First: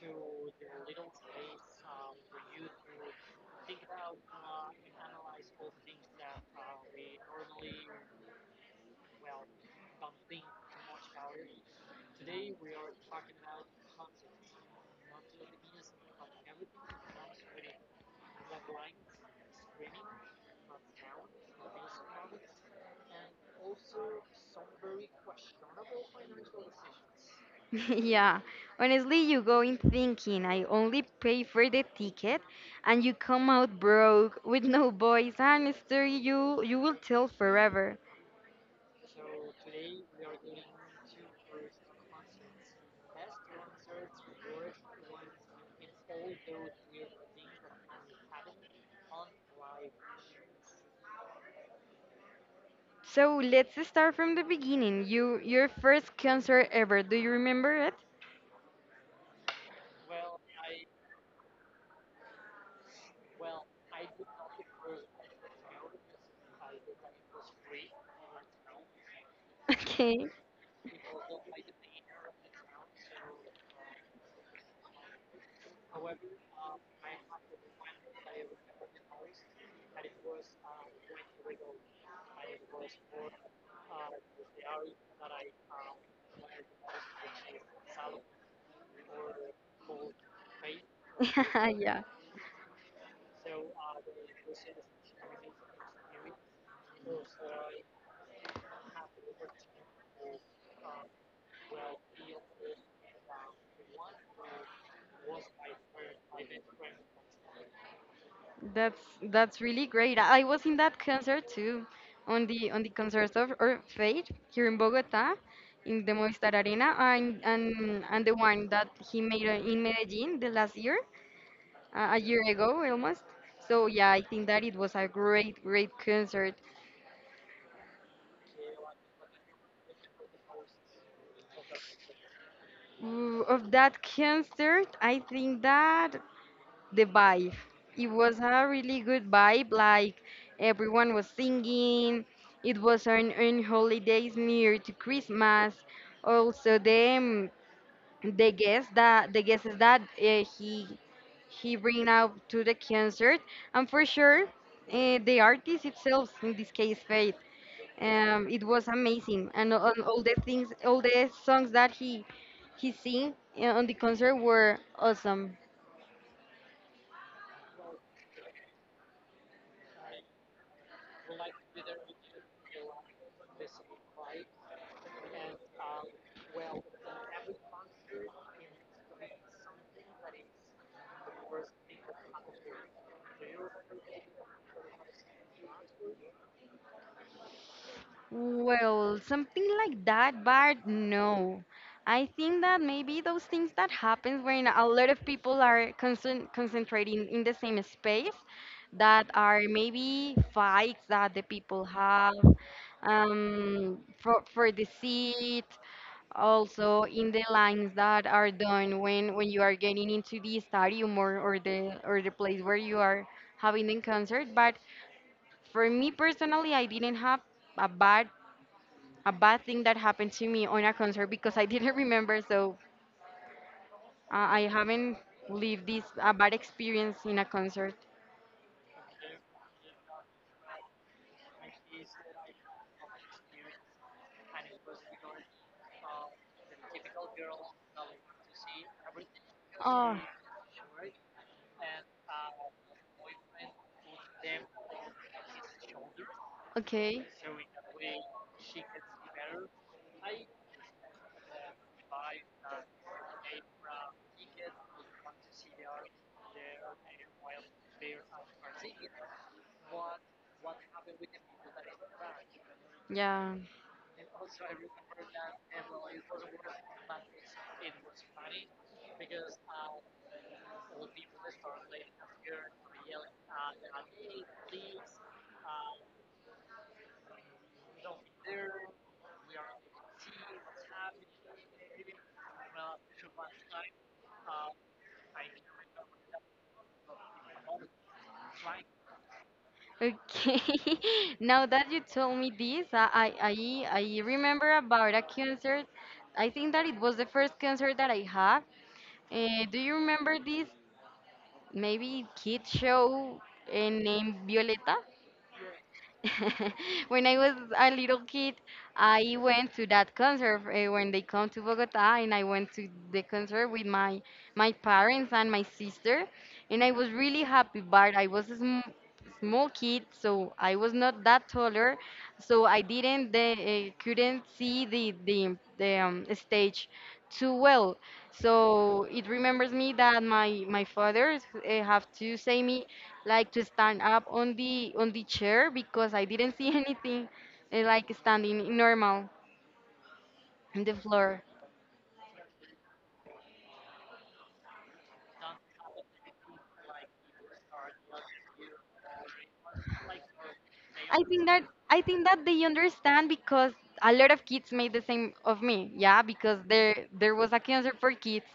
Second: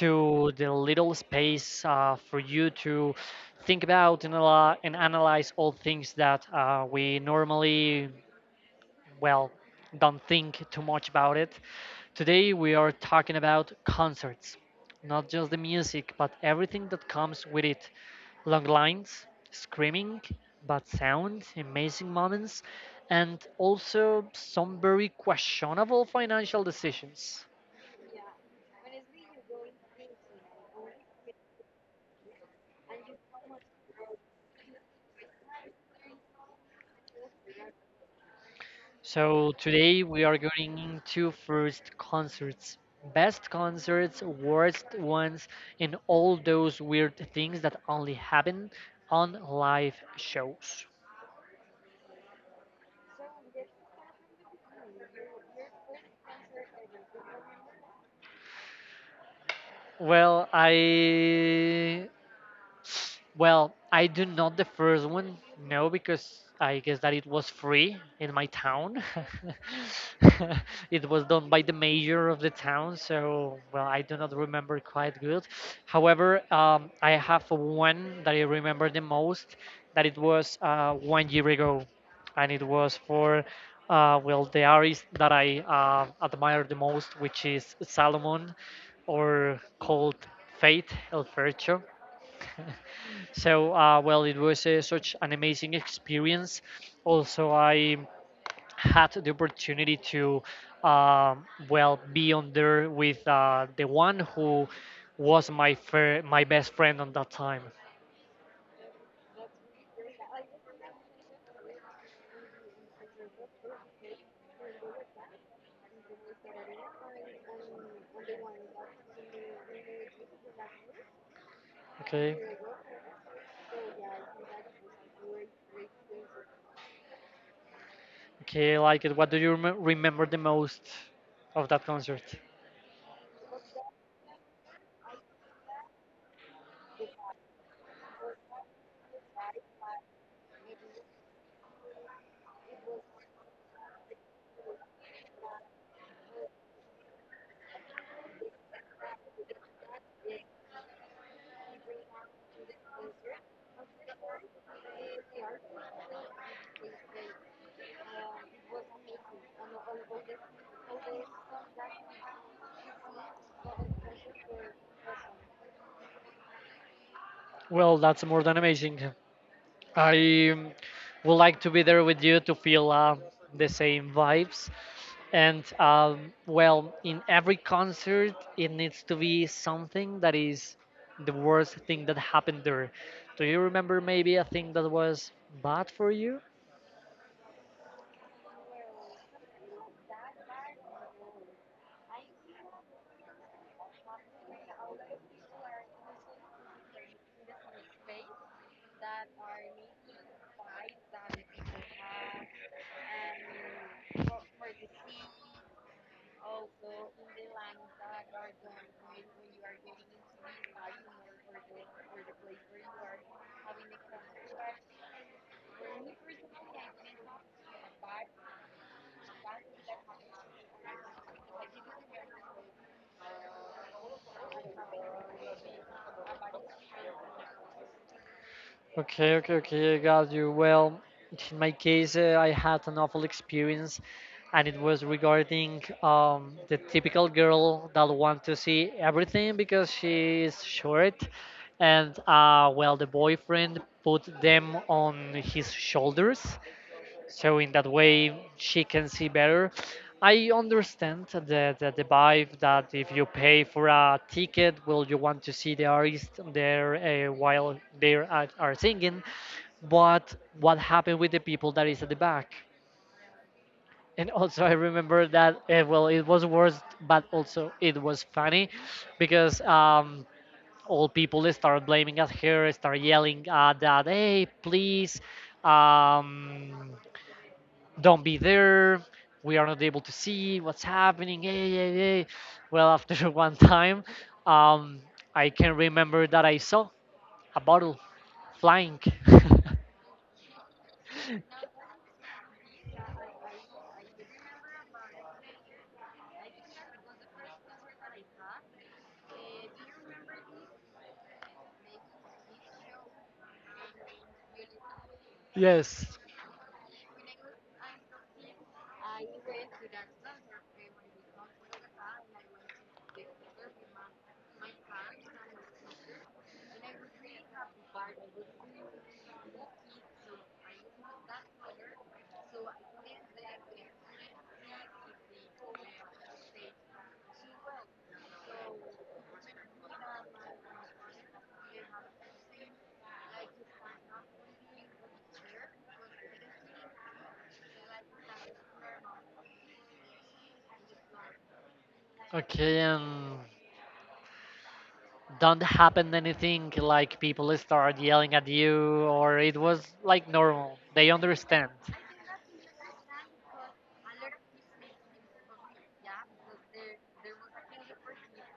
to the little space for you to think about and analyze all things that we normally, well, don't think too much about it. Today we are talking about concerts, not just the music, but everything that comes with it. Long lines, screaming, bad sound, amazing moments, and also some very questionable financial decisions. Yeah, honestly, you go in thinking I only pay for the ticket, and you come out broke with no voice and a story you will tell forever. So today we are going into first concerts, best concerts, worst ones, and all those weird things that only happen on live shows. So let's start from the beginning. Your first concert ever. Do you remember it? Well, I Well, I do not the first one, no, because I guess that it was free in my town. Okay. It was done by the mayor of the town, so well, I do not remember quite good. However, I have one that I remember the most. That it was 1 year ago, and it was for well the artist that I admire the most, which is Salomon, or called Faith El Fercho, Yeah. so, well, it was such an amazing experience. Also, I had the opportunity to, well, be on there with the one who was my best friend on that time. That's that's really great. I was in that concert too, on the concert of or Fate here in Bogota, in the Movistar Arena, and and the one that he made in Medellin the last year, a Okay, year ago almost. So yeah, I think that it was a great concert. okay, I like it. What do you remember the most of that concert? Ooh, of that concert, I think that the vibe. It was a really good vibe. Like everyone was singing. It was on holidays near to Christmas. Also, the guests that the guests that he bring out to the concert, and for sure, the artist itself, in this case, Faith. It was amazing, and all the things, all the songs that he sing on the concert were awesome. Well, that's more than amazing. I would like to be there with you to feel the same vibes. And well, in every concert, it needs to be something that is the worst thing that happened there. Do you remember maybe a thing that was bad for you? Well, something like that, but no. I think that maybe those things that happen when a lot of people are concentrating in the same space, that are maybe fights that the people have for the seat, also in the lines that are done when you are getting into the stadium or or the place where you are having the concert. But for me personally, I didn't have a bad thing that happened to me on a concert because I didn't remember, so I haven't lived this a bad experience in a concert. Okay, okay, okay, I got you. Well, in my case, I had an awful experience, and it was regarding the typical girl that wants to see everything because Oh, she is short, and well, the boyfriend put them on his shoulders, okay. so in that way she can see better. I understand the vibe that if you pay for a ticket, well, you want to see the artist there while they are singing, but what happened with the people that is at the back? Yeah. And also I remember that well, it was worse, but also it was funny because all people start blaming at her, start yelling at that, "Hey, please, um, don't be there. We are not able to see what's happening. Hey, hey, hey. Hey." Well, after one time, um, I can remember that I saw a bottle flying. Okay. Now that you told me this, I remember about a concert. I think that it was the first concert that I had. Do you remember this maybe kid show named Violeta? Yes. When I was a little kid, I went to that concert when they come to Bogota, and I went to the concert with my parents and my sister, and I was really happy. But I was a small kid, so I was not that taller, so I didn't the, couldn't see the stage too well. So it remembers me that my father have to say me like to stand up on the chair because I didn't see anything like standing normal on the floor. Okay, and don't happen anything like people start yelling at you, or it was like normal. They I think that understand. I think that they understand because a lot of kids made the same of me. Yeah, because there was a cancer for kids,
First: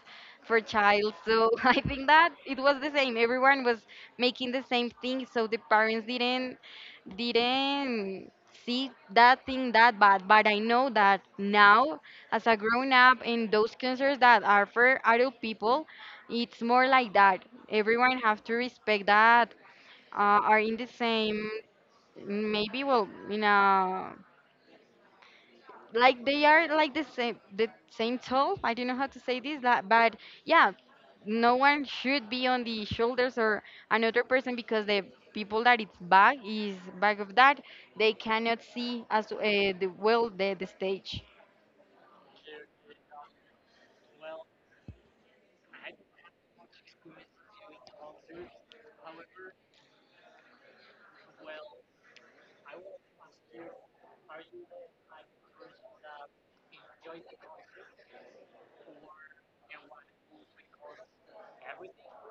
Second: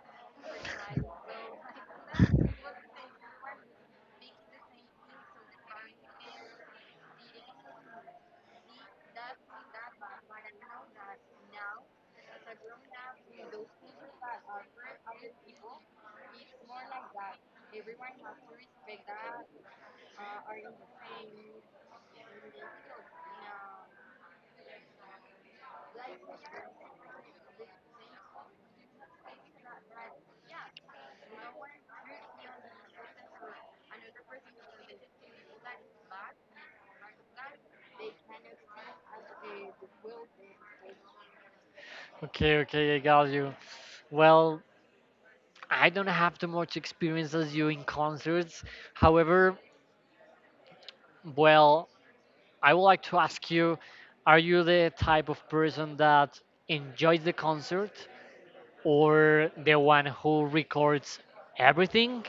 for child. So I think that it was the same. Everyone was making the same thing, so the parents didn't see that thing that bad. But I know that now, as a grown up, in those cancers that are for adult people, it's more like that. Everyone have to respect that are in the same maybe well you know like they are like the same tall, I don't know how to say this that, but yeah, no one should be on the shoulders or another person because the people that it's back is back of that they cannot see as the stage. Okay, okay, I got you. Well, I don't have too much experience as you in concerts. However, well, I would like to ask you, are you the type of person that enjoys the concert or the one who records everything,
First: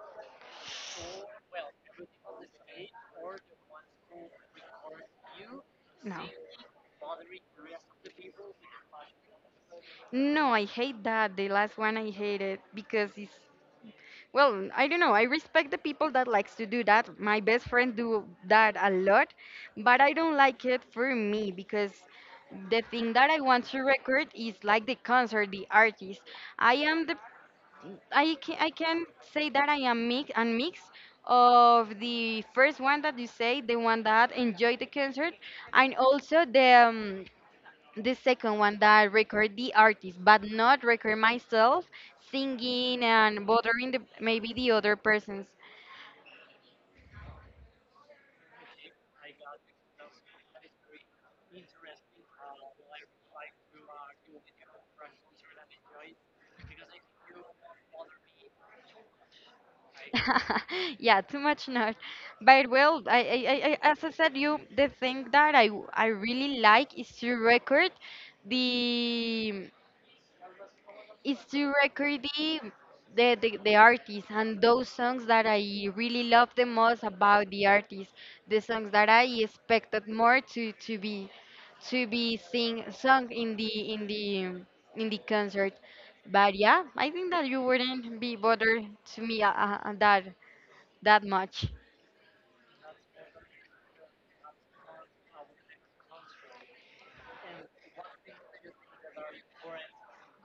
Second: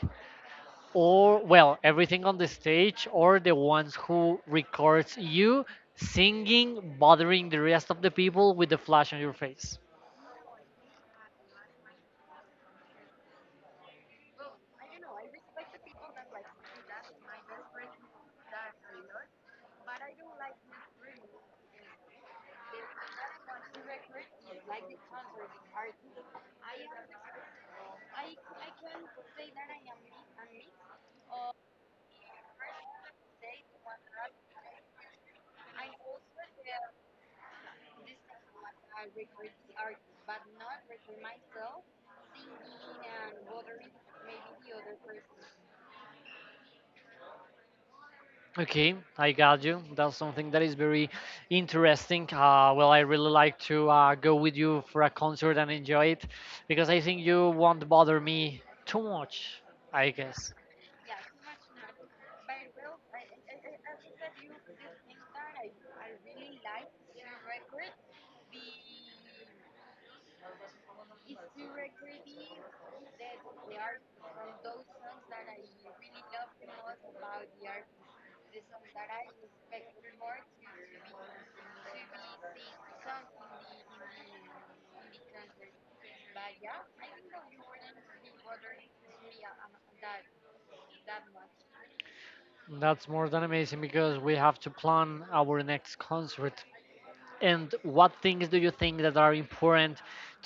or well, everything on the stage, or the ones who records you No, singing, bothering the rest of the people with the flash on your face? no, I hate that. The last one I hated because it's well, I don't know. I respect the people that likes to do that. My best friend do that a lot, but I don't like it for me because the thing that I want to record is like the concert, the artist. I am the I can say that I am mix and mix of the first one that you say, the one that enjoyed the concert, and also the second one that I record the artist but not record myself singing and bothering the, maybe the other persons. Okay, I got you. That's something that is very interesting. Well, I really like to go with you for a concert and enjoy it because I think you won't bother me too much, I guess. Yeah, too much not, but well, I as I said you, the thing that I really like is to record the, it's to record the artist and those songs that I really love the most about the artist, the songs that I expected more to be sing sung in the concert. But yeah, I think that you wouldn't be bothered to me that that much. That's more than amazing because we have to plan our next concert. And what things do you think that are important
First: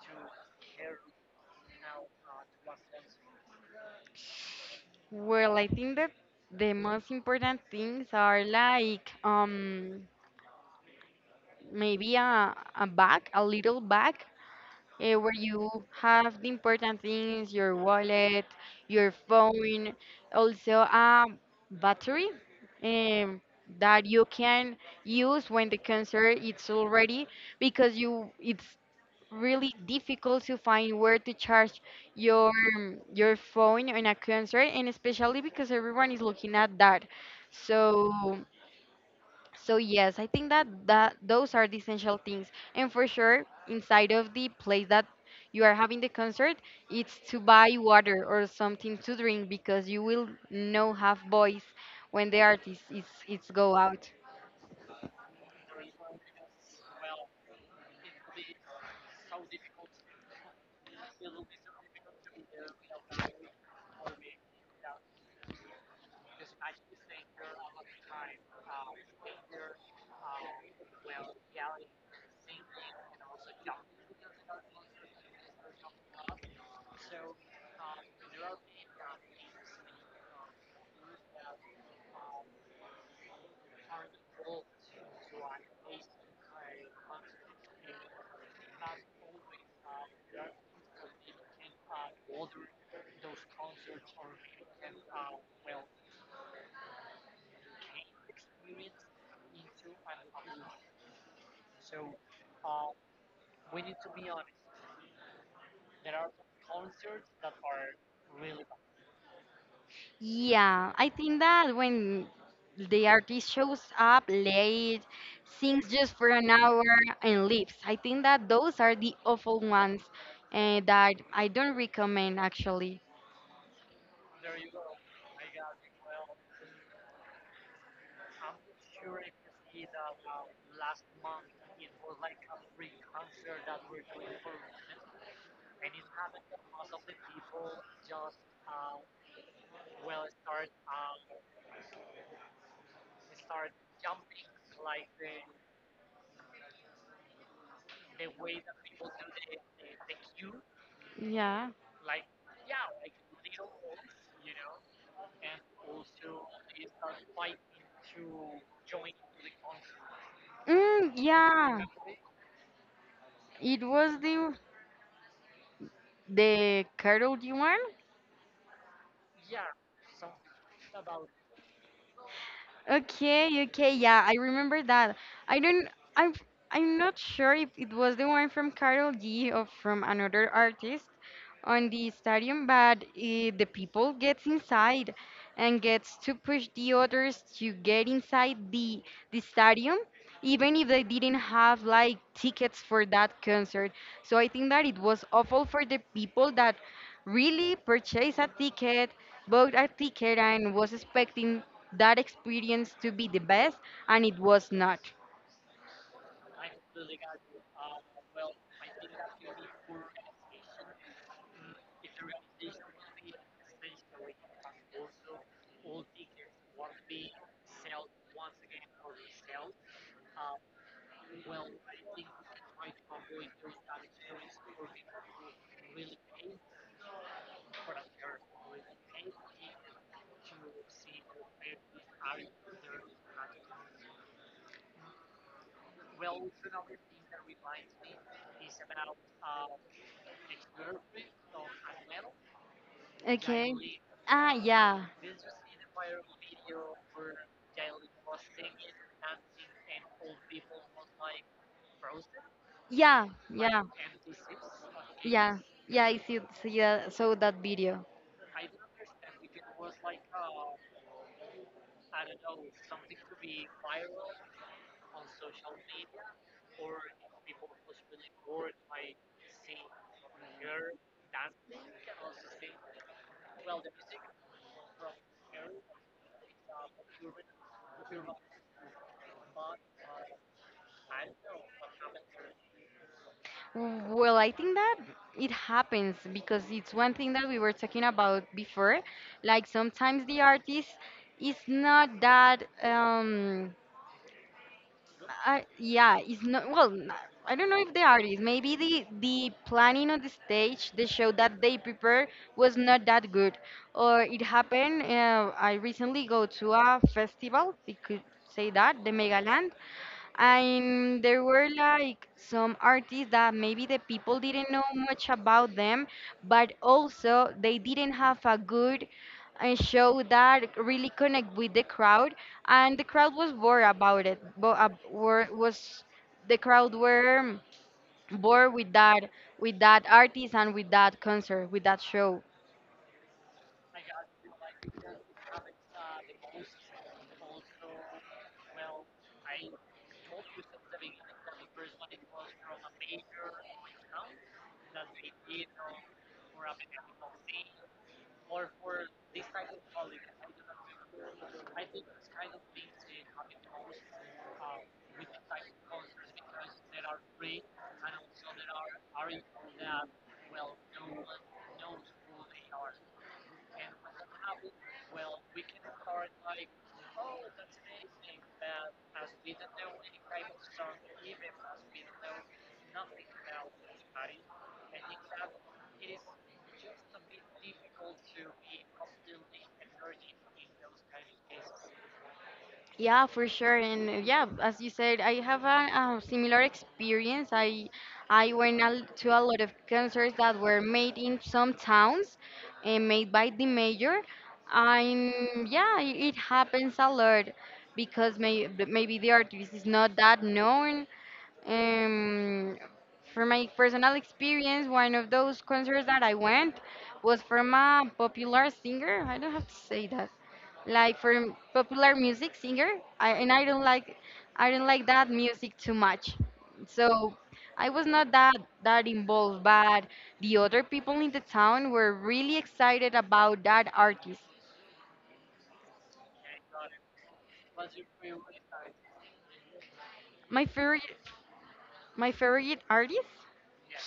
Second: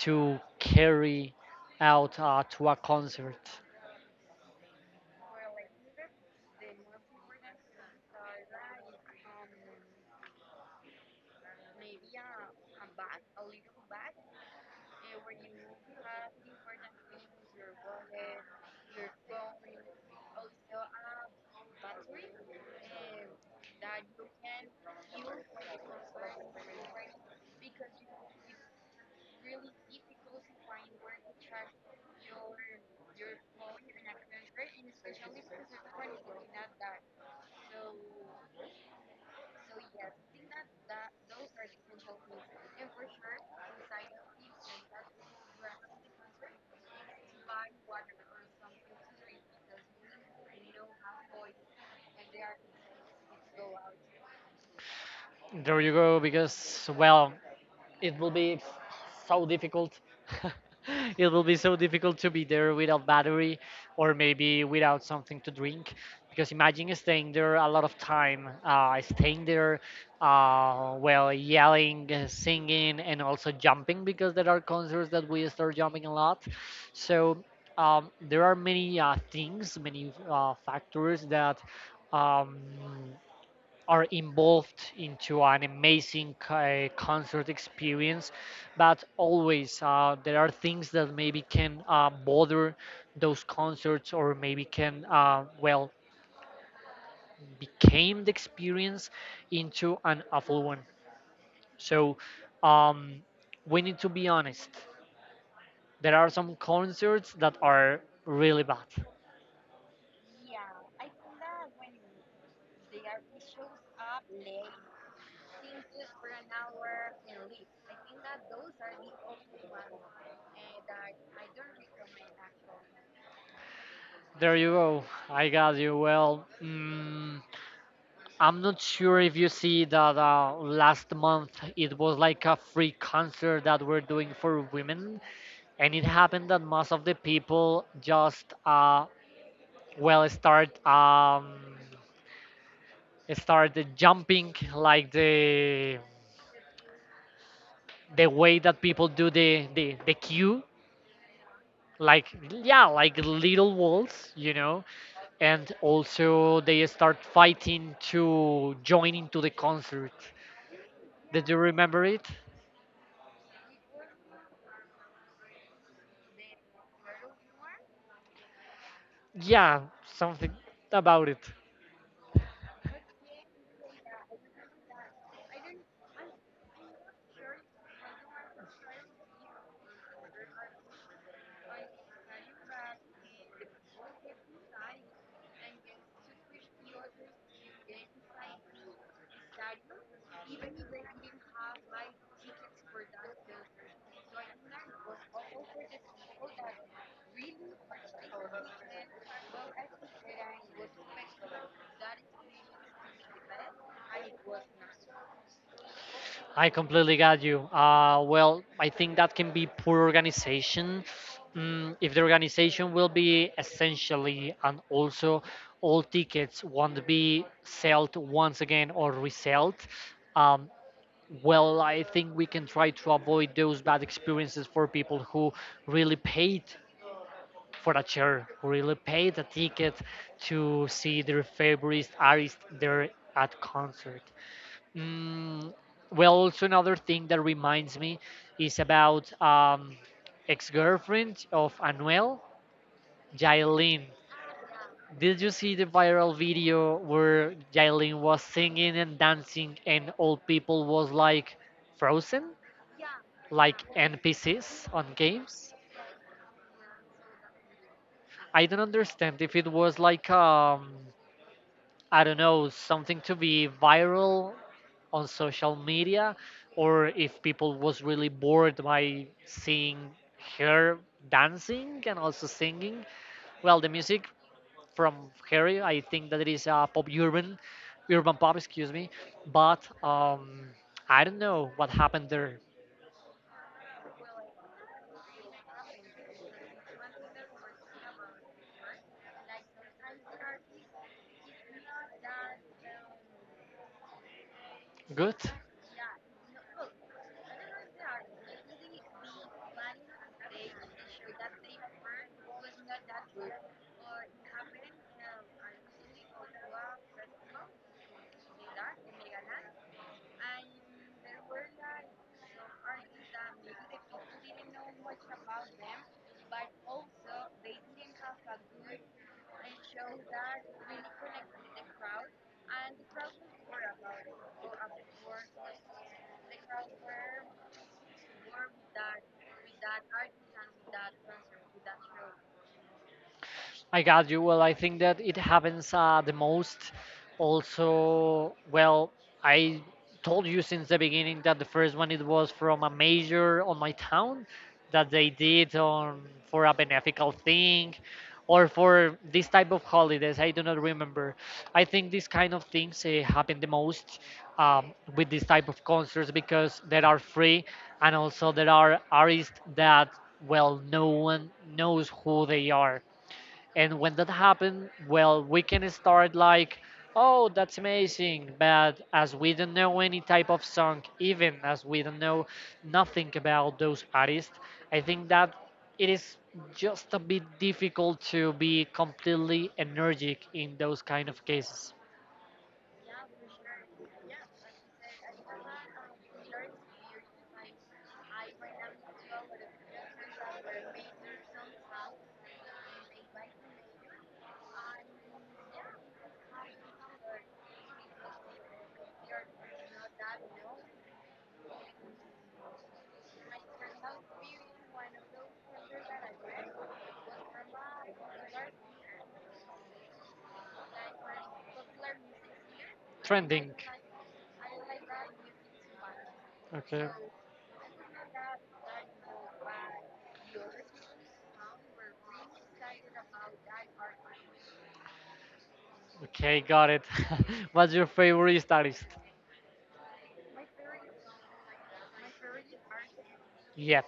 to carry out to a concert? Well, I think that the most important things are like maybe a bag, a little bag where you have the important things, your wallet, your phone, also a battery um, that you can use when the concert it's already because you it's really difficult to find where to charge your your phone in a concert, and especially because everyone is looking at that. So yes, I think that those are the essential things. And for sure, inside of the place that you are having the concert, it's to buy water or something to drink because you will no have voice when the artist is it's go out. There you go, because, well, it will be so difficult. It will be so difficult to be there without battery or maybe without something to drink. Because imagine staying there a lot of time, staying there while yelling, singing, and also jumping because there are concerts that we start jumping a lot. So there are many things, many factors that um, are involved into an amazing concert experience, but always there are things that maybe can bother those concerts or maybe can, well, became the experience into an awful one. So um, we need to be honest, there are some concerts that are really bad. Yeah, I think that when the artist shows up late, sings just for an hour and leaves. I think that those are the awful ones that I don't recommend actually. There you go. I got you. Well, I'm not sure if you see that last month it was like a free concert that we're doing for women, and it happened that most of the people just, well, start, start jumping like the way that people do the queue, Yeah. like, yeah, like little walls, and also they start fighting to join into the concert. Did you Yeah, remember it? it was the Carol G one. Yeah, something about it. Okay, okay, yeah, I remember that. I don't, I'm, I'm not sure if it was the one from Carol G or from another artist on the stadium, but eh, the people gets inside and gets to push the others to get inside the stadium, even if they didn't have like tickets for that concert. So I think that it was awful for the people that really purchased a ticket, bought a ticket, and was expecting that experience to be the best, and it was not. I completely got you. Well, I think that can be poor organization. Mm, if the organization will be essentially and also all tickets won't be sold once again or resold, um, well, I think we can try to avoid those bad experiences for people who really paid for a chair, who really paid a ticket to see their favorite artist there at concert. Mm, well, also another thing that reminds me is about ex-girlfriend of Anuel, Jailin. Ah, Did you see the viral video where Jailin was singing and dancing, and all people was like frozen, yeah, like yeah. NPCs on Yeah, games? yeah, I see that, saw that video. I don't understand if it was like, I don't know, something to be viral on social media, or if people was really bored by seeing her dancing and also singing. Well, the music from her, I think that it is pop urban, urban pop, excuse me. But I don't know what happened there. Well, I think that it happens because it's one thing that we were talking about before. Like sometimes the artist is not that. Good. I Yeah, it's not well. I don't know if the artist, maybe the planning on the stage, the show that they prepare was not that good, or it happened. I recently go to a festival, we could say that, the Megaland, and there were like some artists that maybe the people didn't know much about them, but also they didn't have a good show that really connect with the crowd, and the crowd was bored about it, but was the crowd bored with that, with that artist, and with that concert, with that show. I got you. Well, I think that it happens the most. Also, well, I told you since the beginning that the first one it was from a major on my town that they did on for a beneficial thing or for this type of holidays. I do not remember. I think these kind of things happen the most with this type of concerts because they are free, and also there are artists that, well, no one knows who they are. And when that happens, well, we can start like, oh, that's amazing, but as we don't know any type of song, even as we don't know nothing about those artists, I think that it is just a bit difficult to be completely energetic in those kind of cases. Yeah, for sure. And yeah, as you said, I have a similar experience. I went to a lot of concerts that were made in some towns and made by the mayor. And yeah, it happens a lot because maybe the artist is not that known. um, for my personal experience, one of those concerts that I went was from a popular singer. I don't have to say that. Like from popular music singer, I Trending. don't like, I don't like that music too much. Okay, So I was not that involved, but the other people in the town were really excited about that artist. okay, got it. What's your favorite artist? My favorite my favorite artist Yep.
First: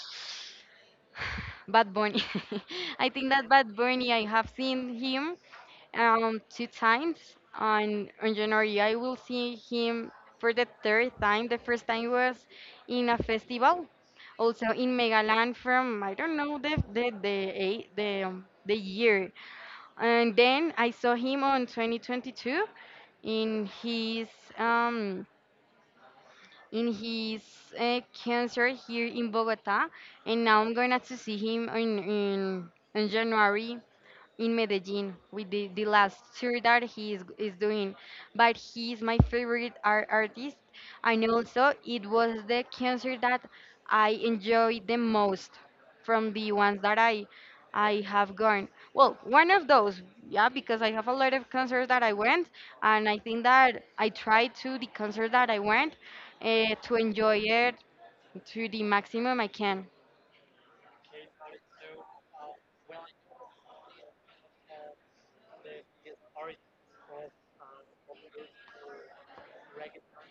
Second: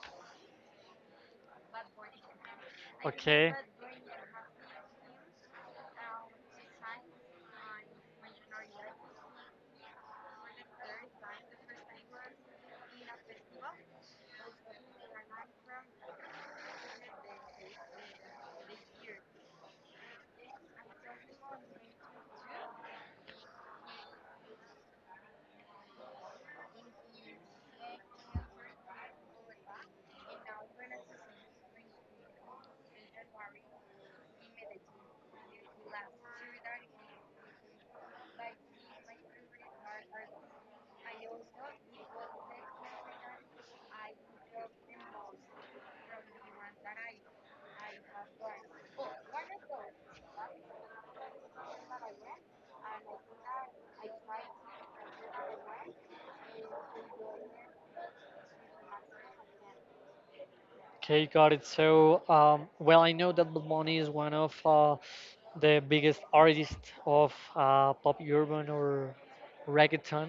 Bad Bunny. I think that Okay. Bad Bunny, I have seen him two times. On January, I will see him for the third time. The first time was in a festival, also in Megaland from I don't know the the eight, the year. And then I saw him on 2022 in his um in his cancer here in Bogota, and now I'm gonna to see him in January in Medellin with the last tour that he is doing. But he is my favorite artist, and also it was the concert that I enjoyed the most from the ones that I have gone. Well, one of those, yeah, because I have a lot of concerts that I went, and I think that I tried to the concert that I went to enjoy it to the maximum I can. Okay, got it. So, well, I know that Bad Bunny is one of the biggest artists of pop urban or reggaeton.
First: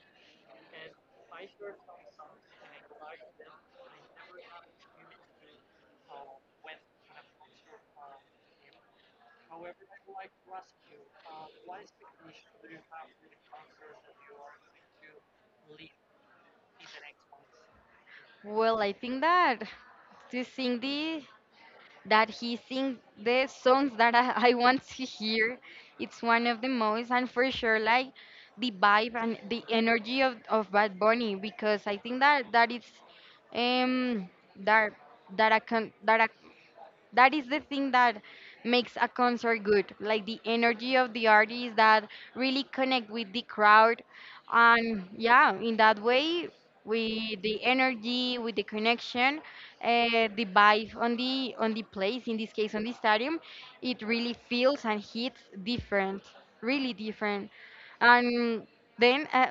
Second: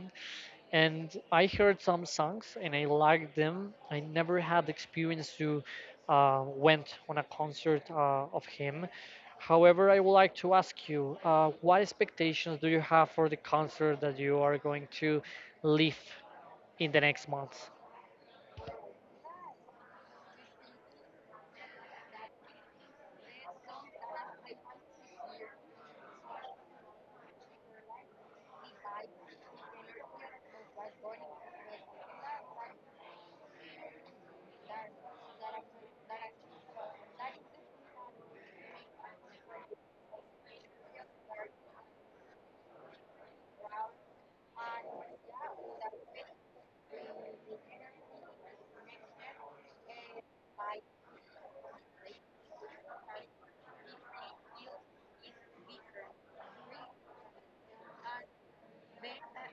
And I heard some songs and I liked them. I never had the experience to went on a concert of him. However, I would like to ask you, what expectations do you have for the concert that you are going to leave in the next month? Well, I think that to sing the that he sings the songs that I want to hear. It's one of the most, and for sure, like the vibe and the energy of Bad Bunny, because I think that that is um that that I can that I that is the thing that makes a concert good, like the energy of the artist that really connect with the crowd. And yeah, in that way, with the energy, with the connection, the vibe on the place, in this case on the stadium, it really feels and hits different. Really different. And then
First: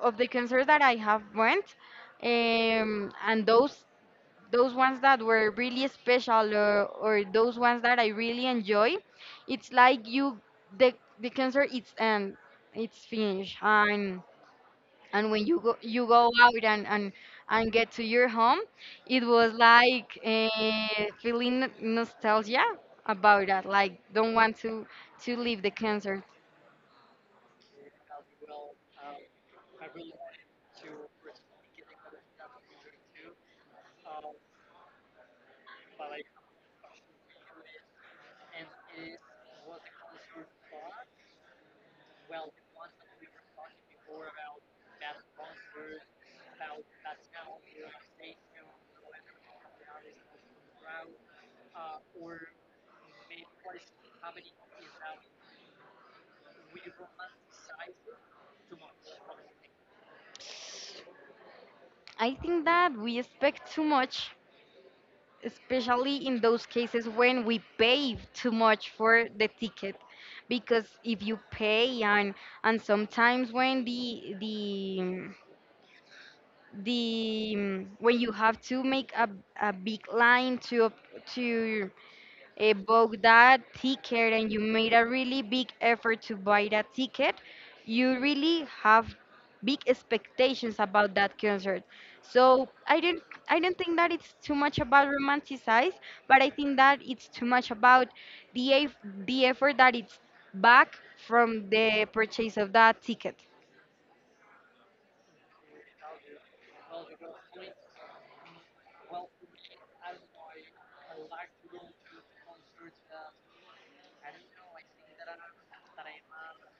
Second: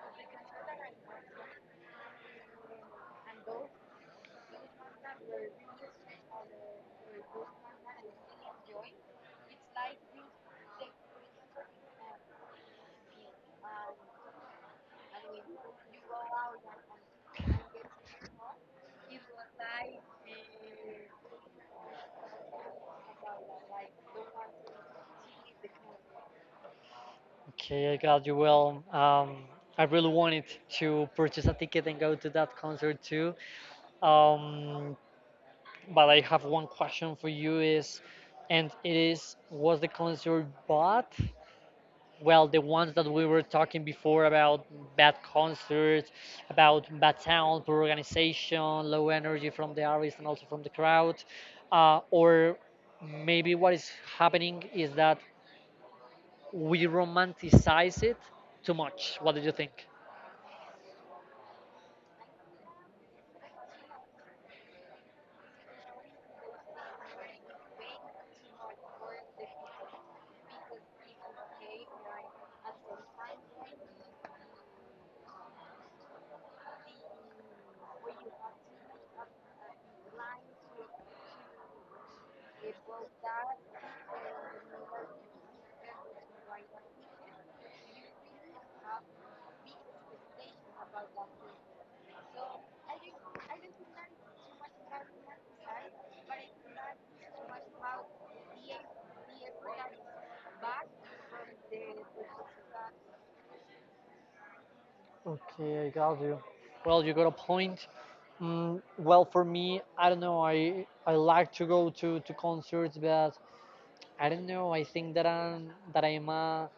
of the concerts that I have went, and those ones that were really special, or those ones that I really enjoy, it's like you the the concert it's finished, and when you go out and get to your home, it was like feeling nostalgia about that. Like don't want to leave the concert. Okay, I got you. Well, I really wanted to purchase a ticket and go to that concert too. Um, But I have one question for you is, and it is, was the concert bad? Well, the ones that we were talking before about bad concerts, about bad sound, poor organization, low energy from the artist and also from the crowd, or maybe what is happening is that we romanticize it too much. What do you think? I think that we expect too much, especially in those cases when we pay too much for the ticket, because if you pay and sometimes when the when you have to make a big line to book that ticket and you made a really big effort to buy that ticket, you really have big expectations about that concert. So I don't think that it's too much about romanticize, but I think that it's too much about the eff- the effort that it's back from the purchase of that ticket. Okay, I got you. Well, you got a point. Mm, well, for me, I don't know. I like to go to concerts, but I don't know. I think that I'm a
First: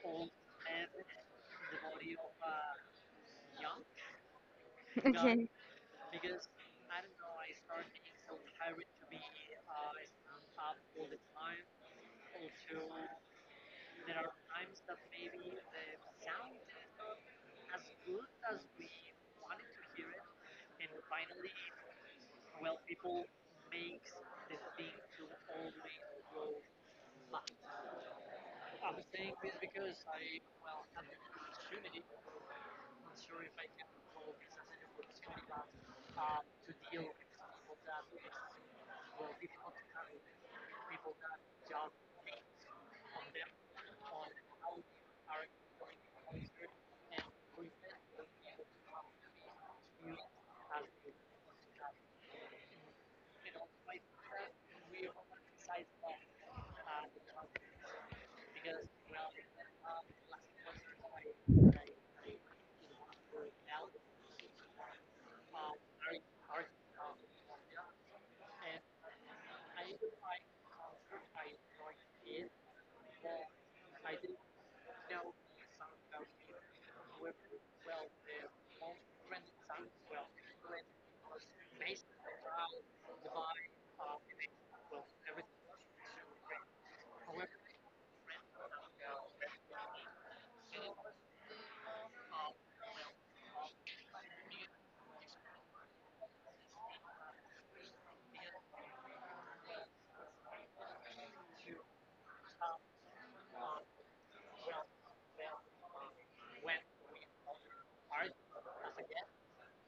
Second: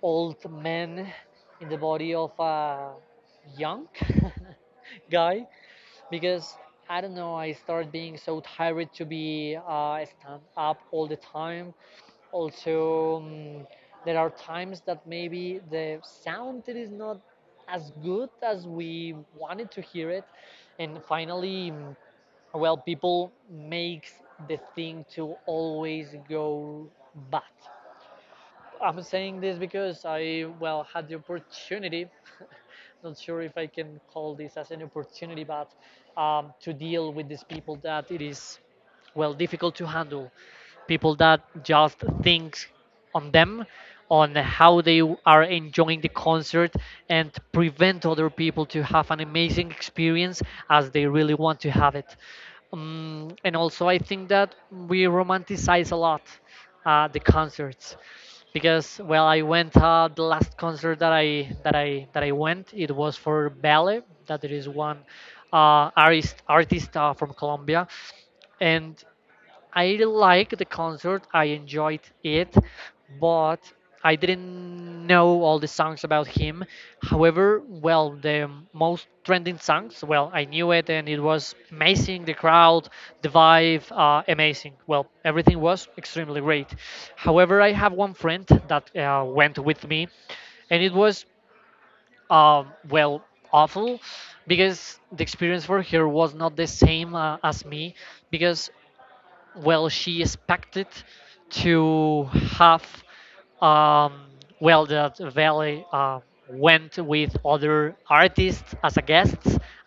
old man in the body of a young guy Okay. because I don't know. I start being so tired to be stand up all the time. Also, mm, there are times that maybe the sound is not as good as we wanted to hear it, and finally, mm, well, people makes the thing to always go bad. I'm saying this because I, well, had the opportunity. Not sure if I can call this as an opportunity, but to deal with these people that it is, well, difficult to handle, people that just think on them, on how they are enjoying the concert and prevent other people to have an amazing experience as they really want to have it. And also I think that we romanticize a lot the concerts because, well, I went, the last concert that I went it was for Ballet, that there is one artist from Colombia. And I like the concert. I enjoyed it, but I didn't know all the songs about him. However, well, the most trending songs, well, I knew it and it was amazing. The crowd, the vibe, amazing. Well, everything was extremely great. However, I have one friend that went with me, and it was, uh, well, awful because the experience for her was not the same as me because, well, she expected to have um, well, that Valley went with other artists as a guest,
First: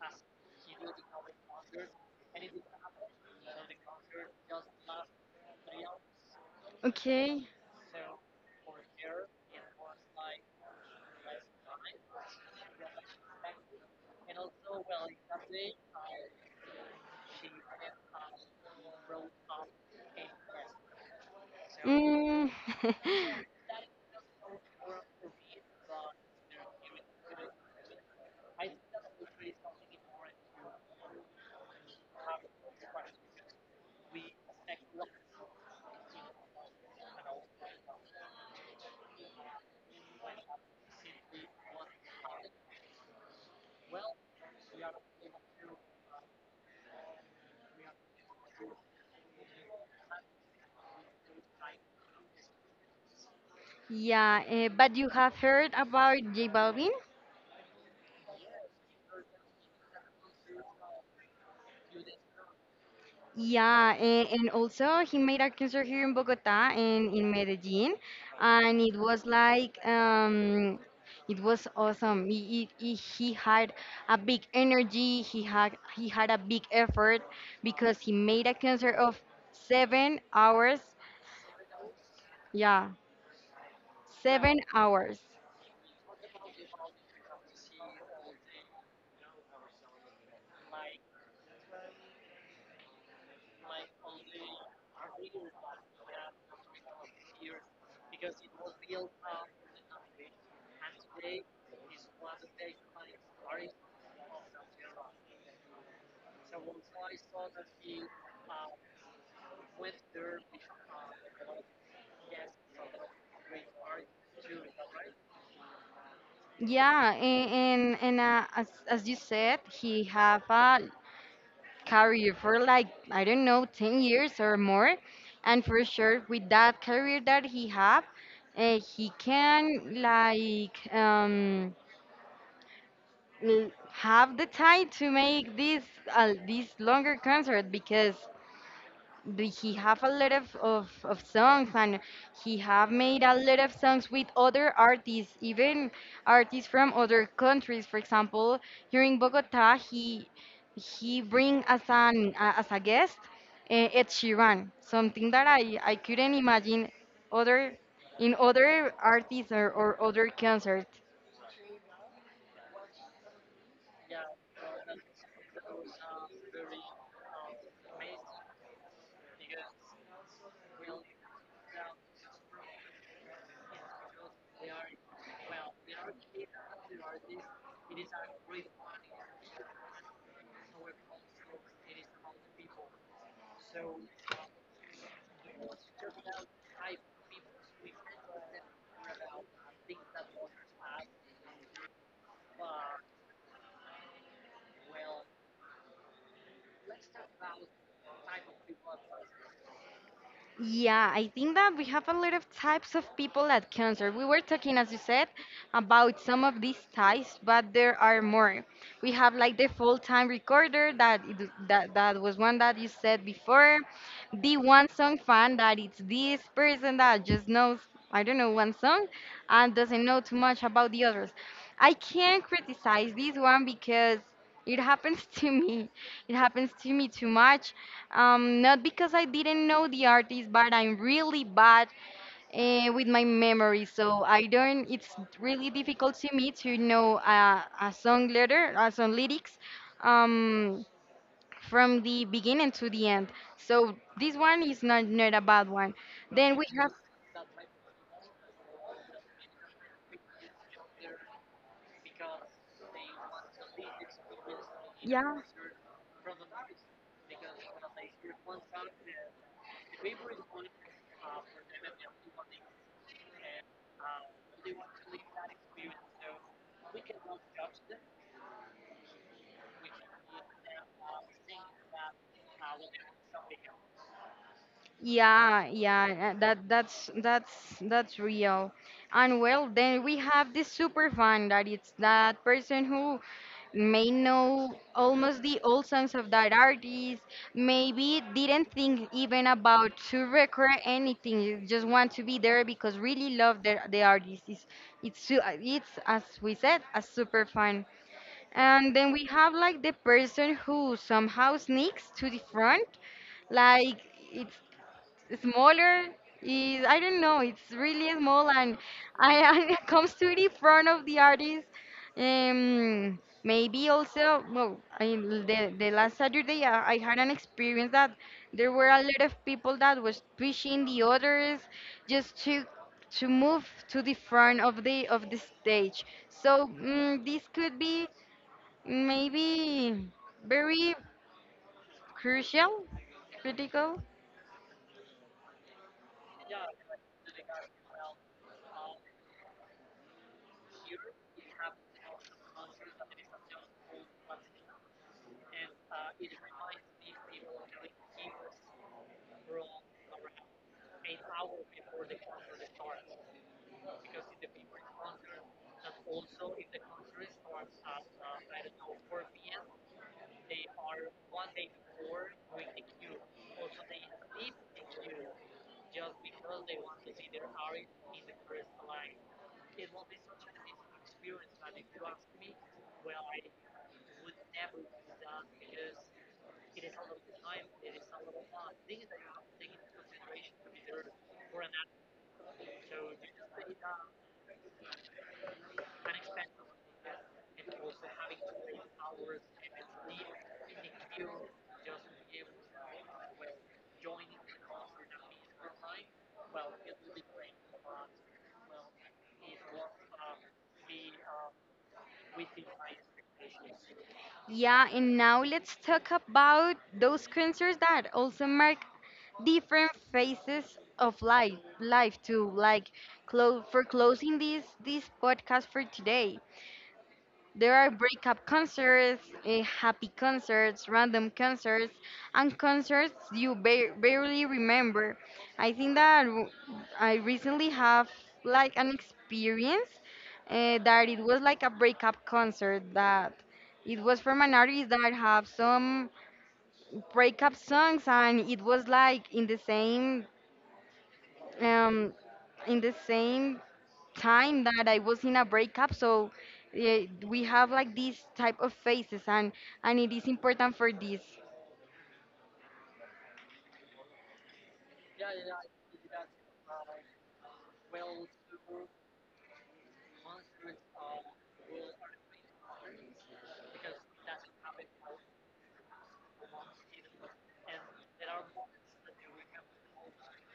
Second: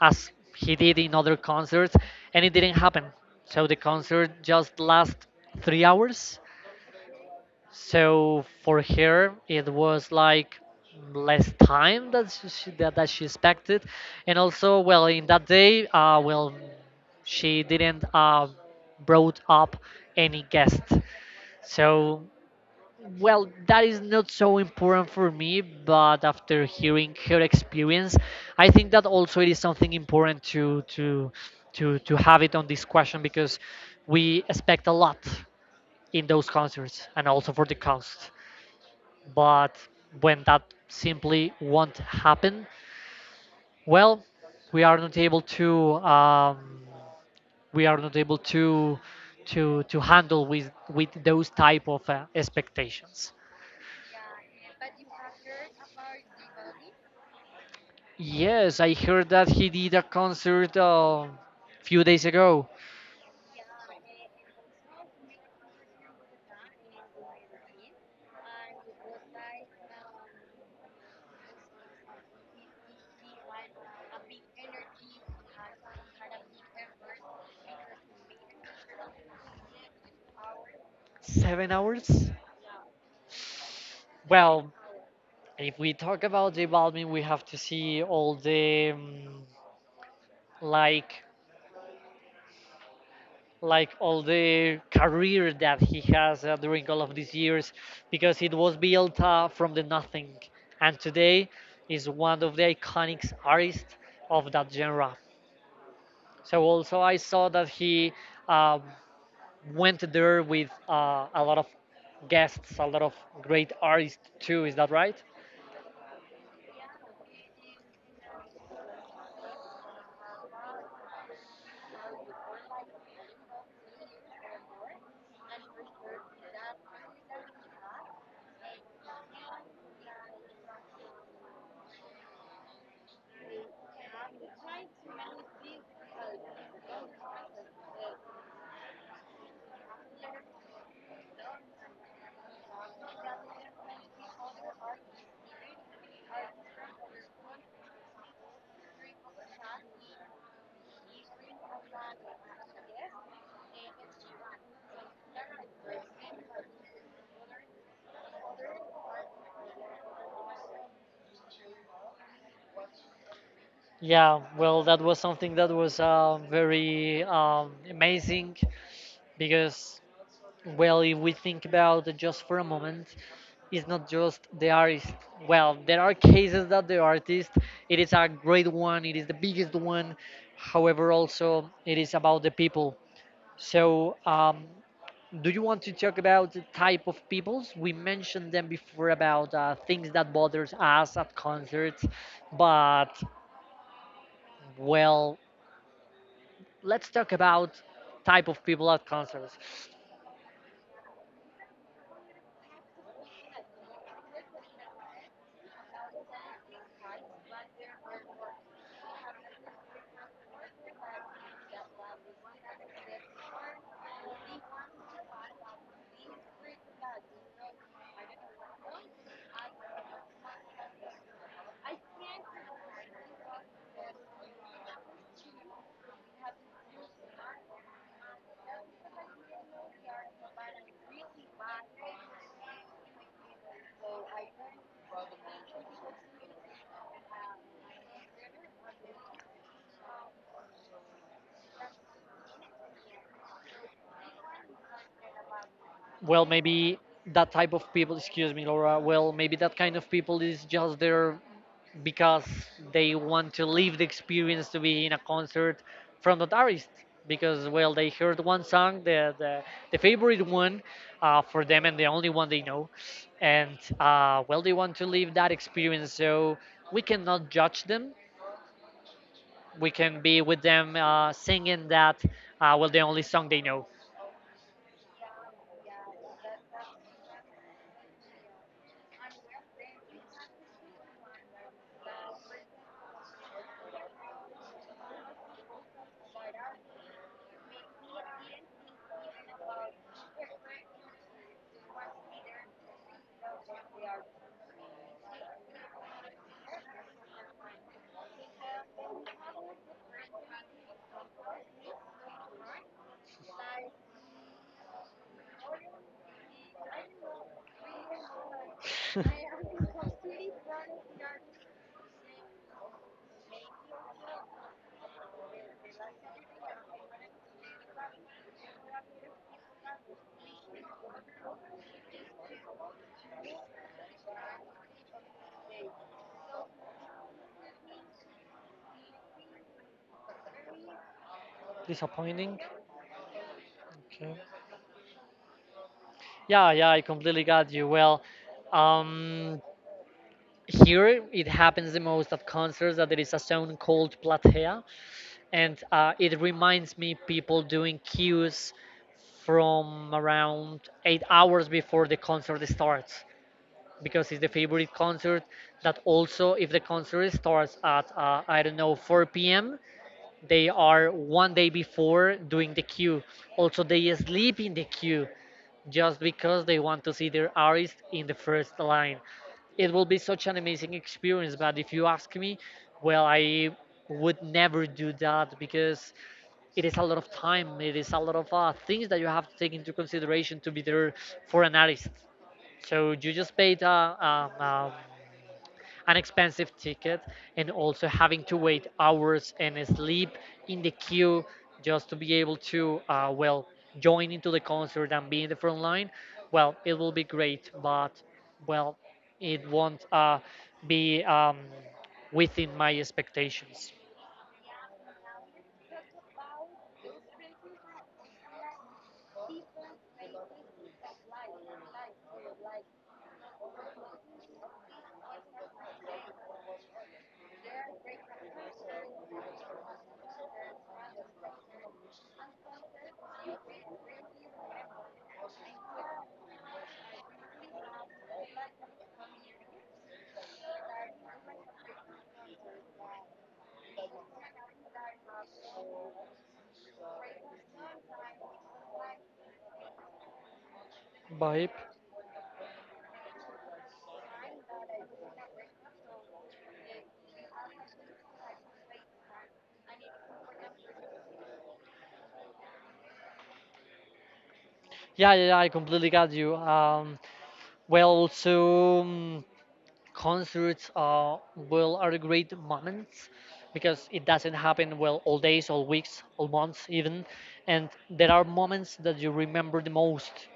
as he did in other concerts, and it didn't happen. So the concert just last 3 hours, Okay. so for her, it was like less time that that she expected, and also, well, in that day, well, she didn't brought up any guest. So, Mm. well, that is not so important for me, but after hearing her experience, I think that also it is something important to have it on this question because we expect a lot in those concerts and also for the cost. But when that simply won't happen, well, we are not able to um, we are not able to handle with those type of expectations. Yeah, but you have heard about J Balvin? Yes, I heard that he did a concert a few days ago. Yeah, and also he made a concert here in Bogota and in Medellin, and it was like it was awesome. He had a big energy. He had a big effort because he made a concert of 7 hours. 7 hours? Yeah. Wow. seven Well, hours. if we talk about J Balvin, we have to see all the like like all the career that he has during all of these years because it was built from the nothing, and today is one of the iconic artists of that genre. So also, I saw that he uh, went there with a lot of guests, a lot of great artists too. Is that right? Yeah, and as you said, he have a career for like I don't know 10 years or more, and for sure with that career that he have, he can like have the time to make this longer concert because but he have a lot of songs, and he have made a lot of songs with other artists, even artists from other countries. For example, here in Bogota, he bring as an as a guest, Ed Sheeran, something that I couldn't imagine other in other artists, or other concerts. Yeah, well, that was something that was very amazing because, well, if we think about it just for a moment, it's not just the artist. Well, there are cases that the artist, it is a great one, it is the biggest one. However, also it is about the people. So, do you want to talk about the type of peoples? We mentioned them before about things that bothers us at concerts, but, well, let's talk about type of people at concerts. Yeah, I think that we have a lot of types of people at cancer. We were talking, as you said, about some of these types, but there are more. We have like the full-time recorder that that was one that you said before. The one song fan that it's this person that just knows, I don't know, one song and doesn't know too much about the others. I can't criticize this one because it happens to me. It happens to me too much. Not because I didn't know the artist, but I'm really bad with my memory, so I don't. It's really difficult to me to know a song letter, a song lyrics, um, from the beginning to the end. So this one is not a bad one. Well, Then we have, maybe that type of people excuse me, Laura. Well, maybe that kind of people is just there because they want to live the experience to be in a yeah. concert from that artist because, well, they heard one song, the favorite one for them and the only one they know, and well, they want to live that experience, so we cannot judge them. We can be with them, singing that, well, the only song they know. Yeah, yeah, that that's real. And well, then we have this super fan that it's that person who may know almost the old songs of that artist, maybe didn't think even about to record anything, you just want to be there because really love the artist. It's, as we said, a super fan. And then we have like the person who somehow sneaks to the front, like. It's smaller, is, I don't know. It's really small, and I I comes to it in front of the artist. Um, Maybe also, well, I, the last Saturday I had an experience that there were a lot of people that was pushing the others just to move to the front of the stage. So mm this could be maybe very Disappointing. crucial, critical. Okay. Yeah, yeah, I completely got you. Well, um, here it happens the most at concerts that there is a song called Platea, and it reminds me people doing queues from around 8 hours before the concert starts because it's the favorite concert, that also if the concert starts at I don't know, 4 p.m., they are one day before doing the queue. Also, they sleep in the queue just because they want to see their artist in the first line. It will be such an amazing experience, but if you ask me, well, I would never do that because it is a lot of time, it is a lot of things that you have to take into consideration to be there for an artist. So you just paid um, um, an expensive ticket and also having to wait hours and sleep in the queue just to be able to, well, join into the concert and be in the front line. Well, it will be great, but, well, it won't be, within my expectations. Yeah, and now let's talk about those concerts that also mark different phases of life too. Like for closing this podcast for today, there are breakup concerts, happy concerts, random concerts, and concerts you barely remember. I think that I recently have like an experience that it was like a breakup concert that it was from an artist that have some breakup songs, and it was like Bye. um, in the same time that I was in a breakup. So we have like these type of phases, and it is important for this. Yeah, yeah, yeah, I completely got you. Well, also concerts are well are great moments because it doesn't happen, well, all days, all weeks, all months even, and there are moments that you remember the most,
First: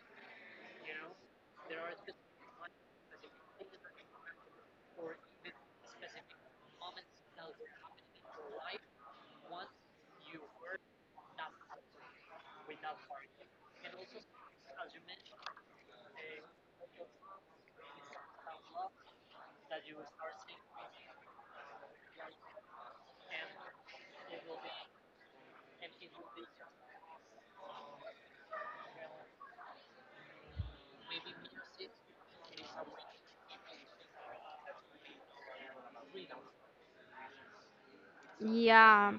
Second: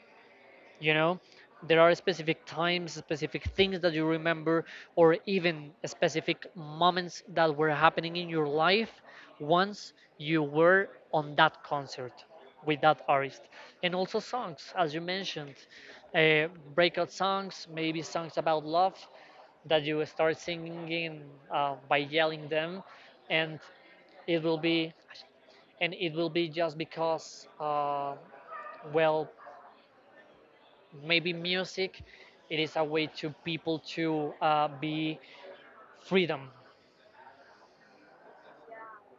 you know. There are specific times, specific things that you remember, or even specific moments that were happening in your life once you were on that concert with that artist. And also, songs, as you mentioned, uh, breakout songs, maybe songs about love that you start singing, by yelling them. and it will be and it will be just because, well, maybe music, it is a way to people to be freedom. Yeah,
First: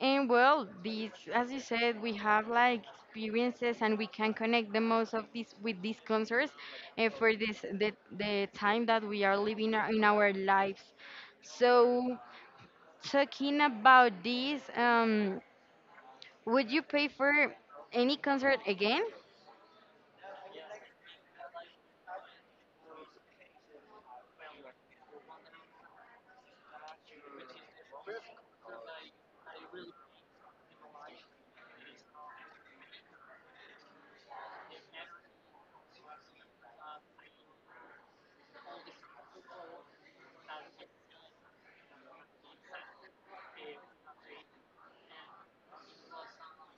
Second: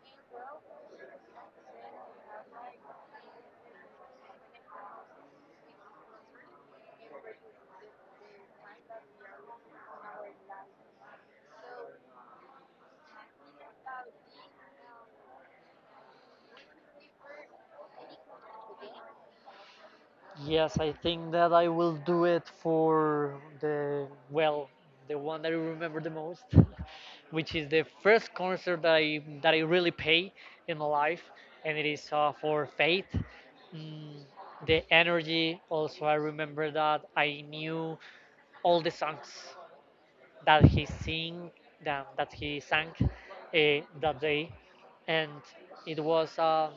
and well, these, as you said, we have like experiences, and we can connect the most of this with these concerts for this the time that we are living in our lives. So talking about this, would you pay for any concert again? Yes, I think that I will do it for the well the one that I remember the most, which is the first concert that I really pay in my life, and it is for faith. mm, the energy. Also, I remember that I knew all the songs that he sing that he sang that day, and it was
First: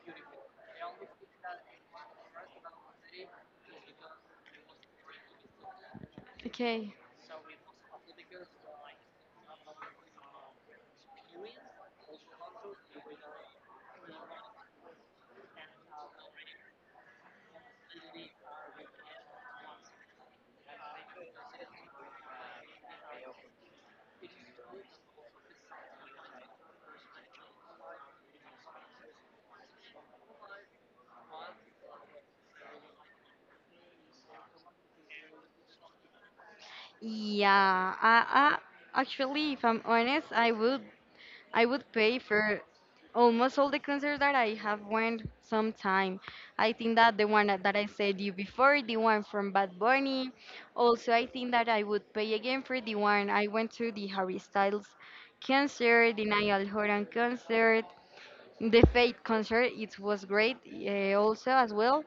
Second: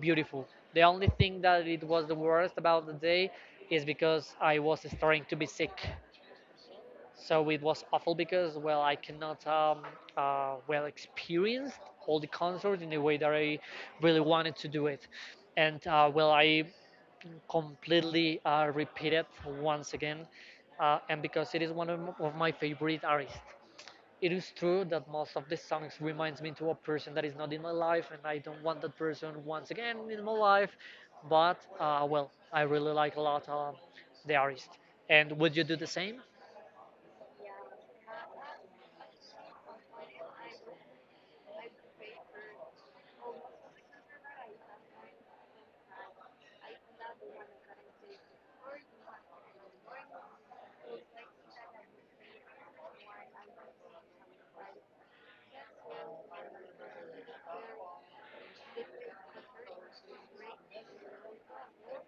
beautiful. The only thing that it was the worst about the day is because I was starting to be sick, Okay. so it was awful because, well, I cannot well, experienced all the concert in the way that I really wanted to do it. And well, I completely repeat once again, and because it is one of my favorite artists, it is true that most of the songs reminds me to a person that is not in my life, and I don't want that person once again in my life. But well, I really like a lot, the artist. And would you do the same? Yeah, I actually, if I'm honest, I would pay for almost all the concerts that I have went sometime. I think that the one that I said you before, the one from Bad Bunny. Also, I think that I would pay again for the one I went to, the Harry Styles concert, the Niall Horan concert, the Fate concert. It was great, also as well.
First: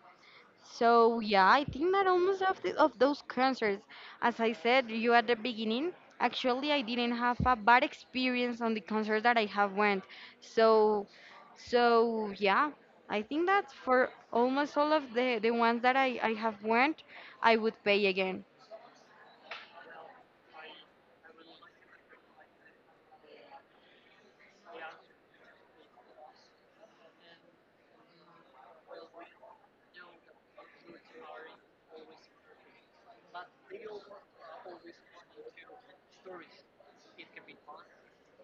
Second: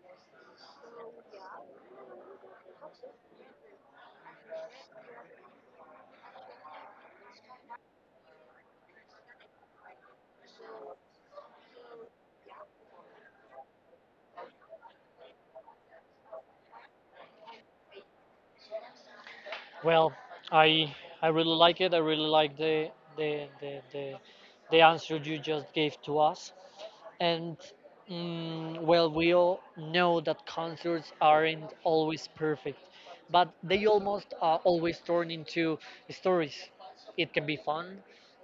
So yeah, I think that almost of of those concerts, as I said you at the beginning, actually I didn't have a bad experience on the concerts that I have went. So so yeah, I think that for almost all of the ones that I have went, I would pay again. Well, i I really like it. I really like the the, the the answer you just gave to us. And, well, we all know that concerts aren't always perfect, but they almost always turn into stories. It can be fun,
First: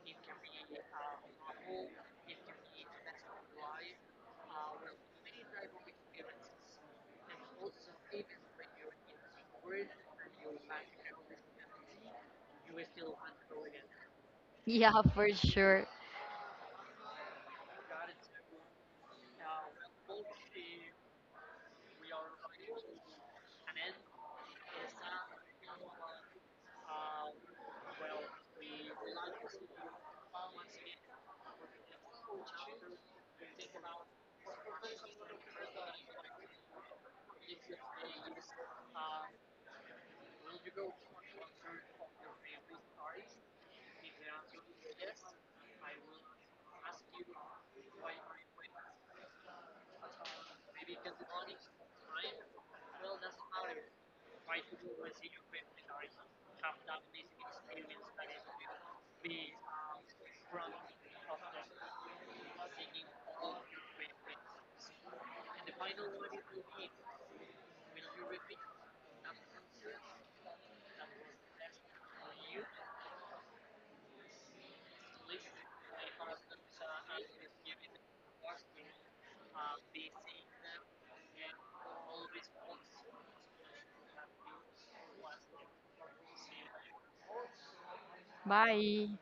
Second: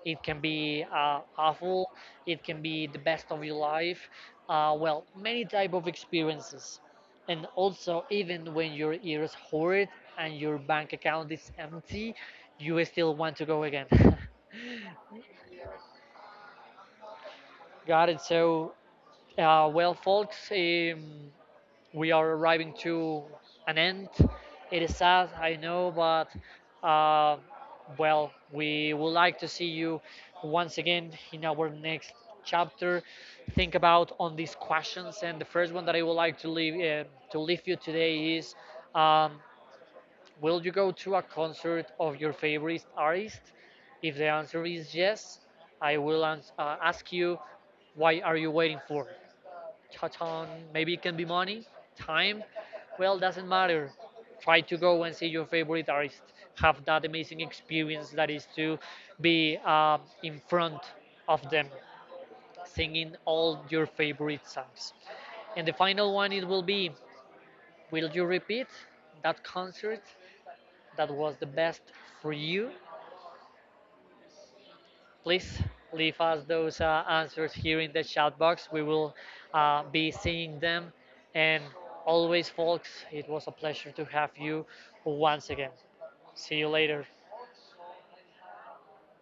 it can be awful, it can be the best of your life. Well, many type of experiences, and also, even when your ears hurt and your bank account is empty, you still want to go again. Yeah, for sure. Got it. So, well, folks. We are arriving to an end. It is sad, I know, but uh, well, we would like to see you once again in our next chapter. Think about on these questions, and the first one that I would like to leave you today is: um, will you go to a concert of your favorite artist? If the answer is yes, I will ask you, why are you waiting for? Touch on, maybe it can be money, time. Well, doesn't matter. Try to go and see your favorite artist. Have that amazing experience that is to be in front of them, singing all your favorite songs. And the final one it will be: will you repeat that concert that was the best for you? Please leave us those answers here in the chat box. We will be seeing them. And always, folks, it was a pleasure to have you once again. See you later. Bye.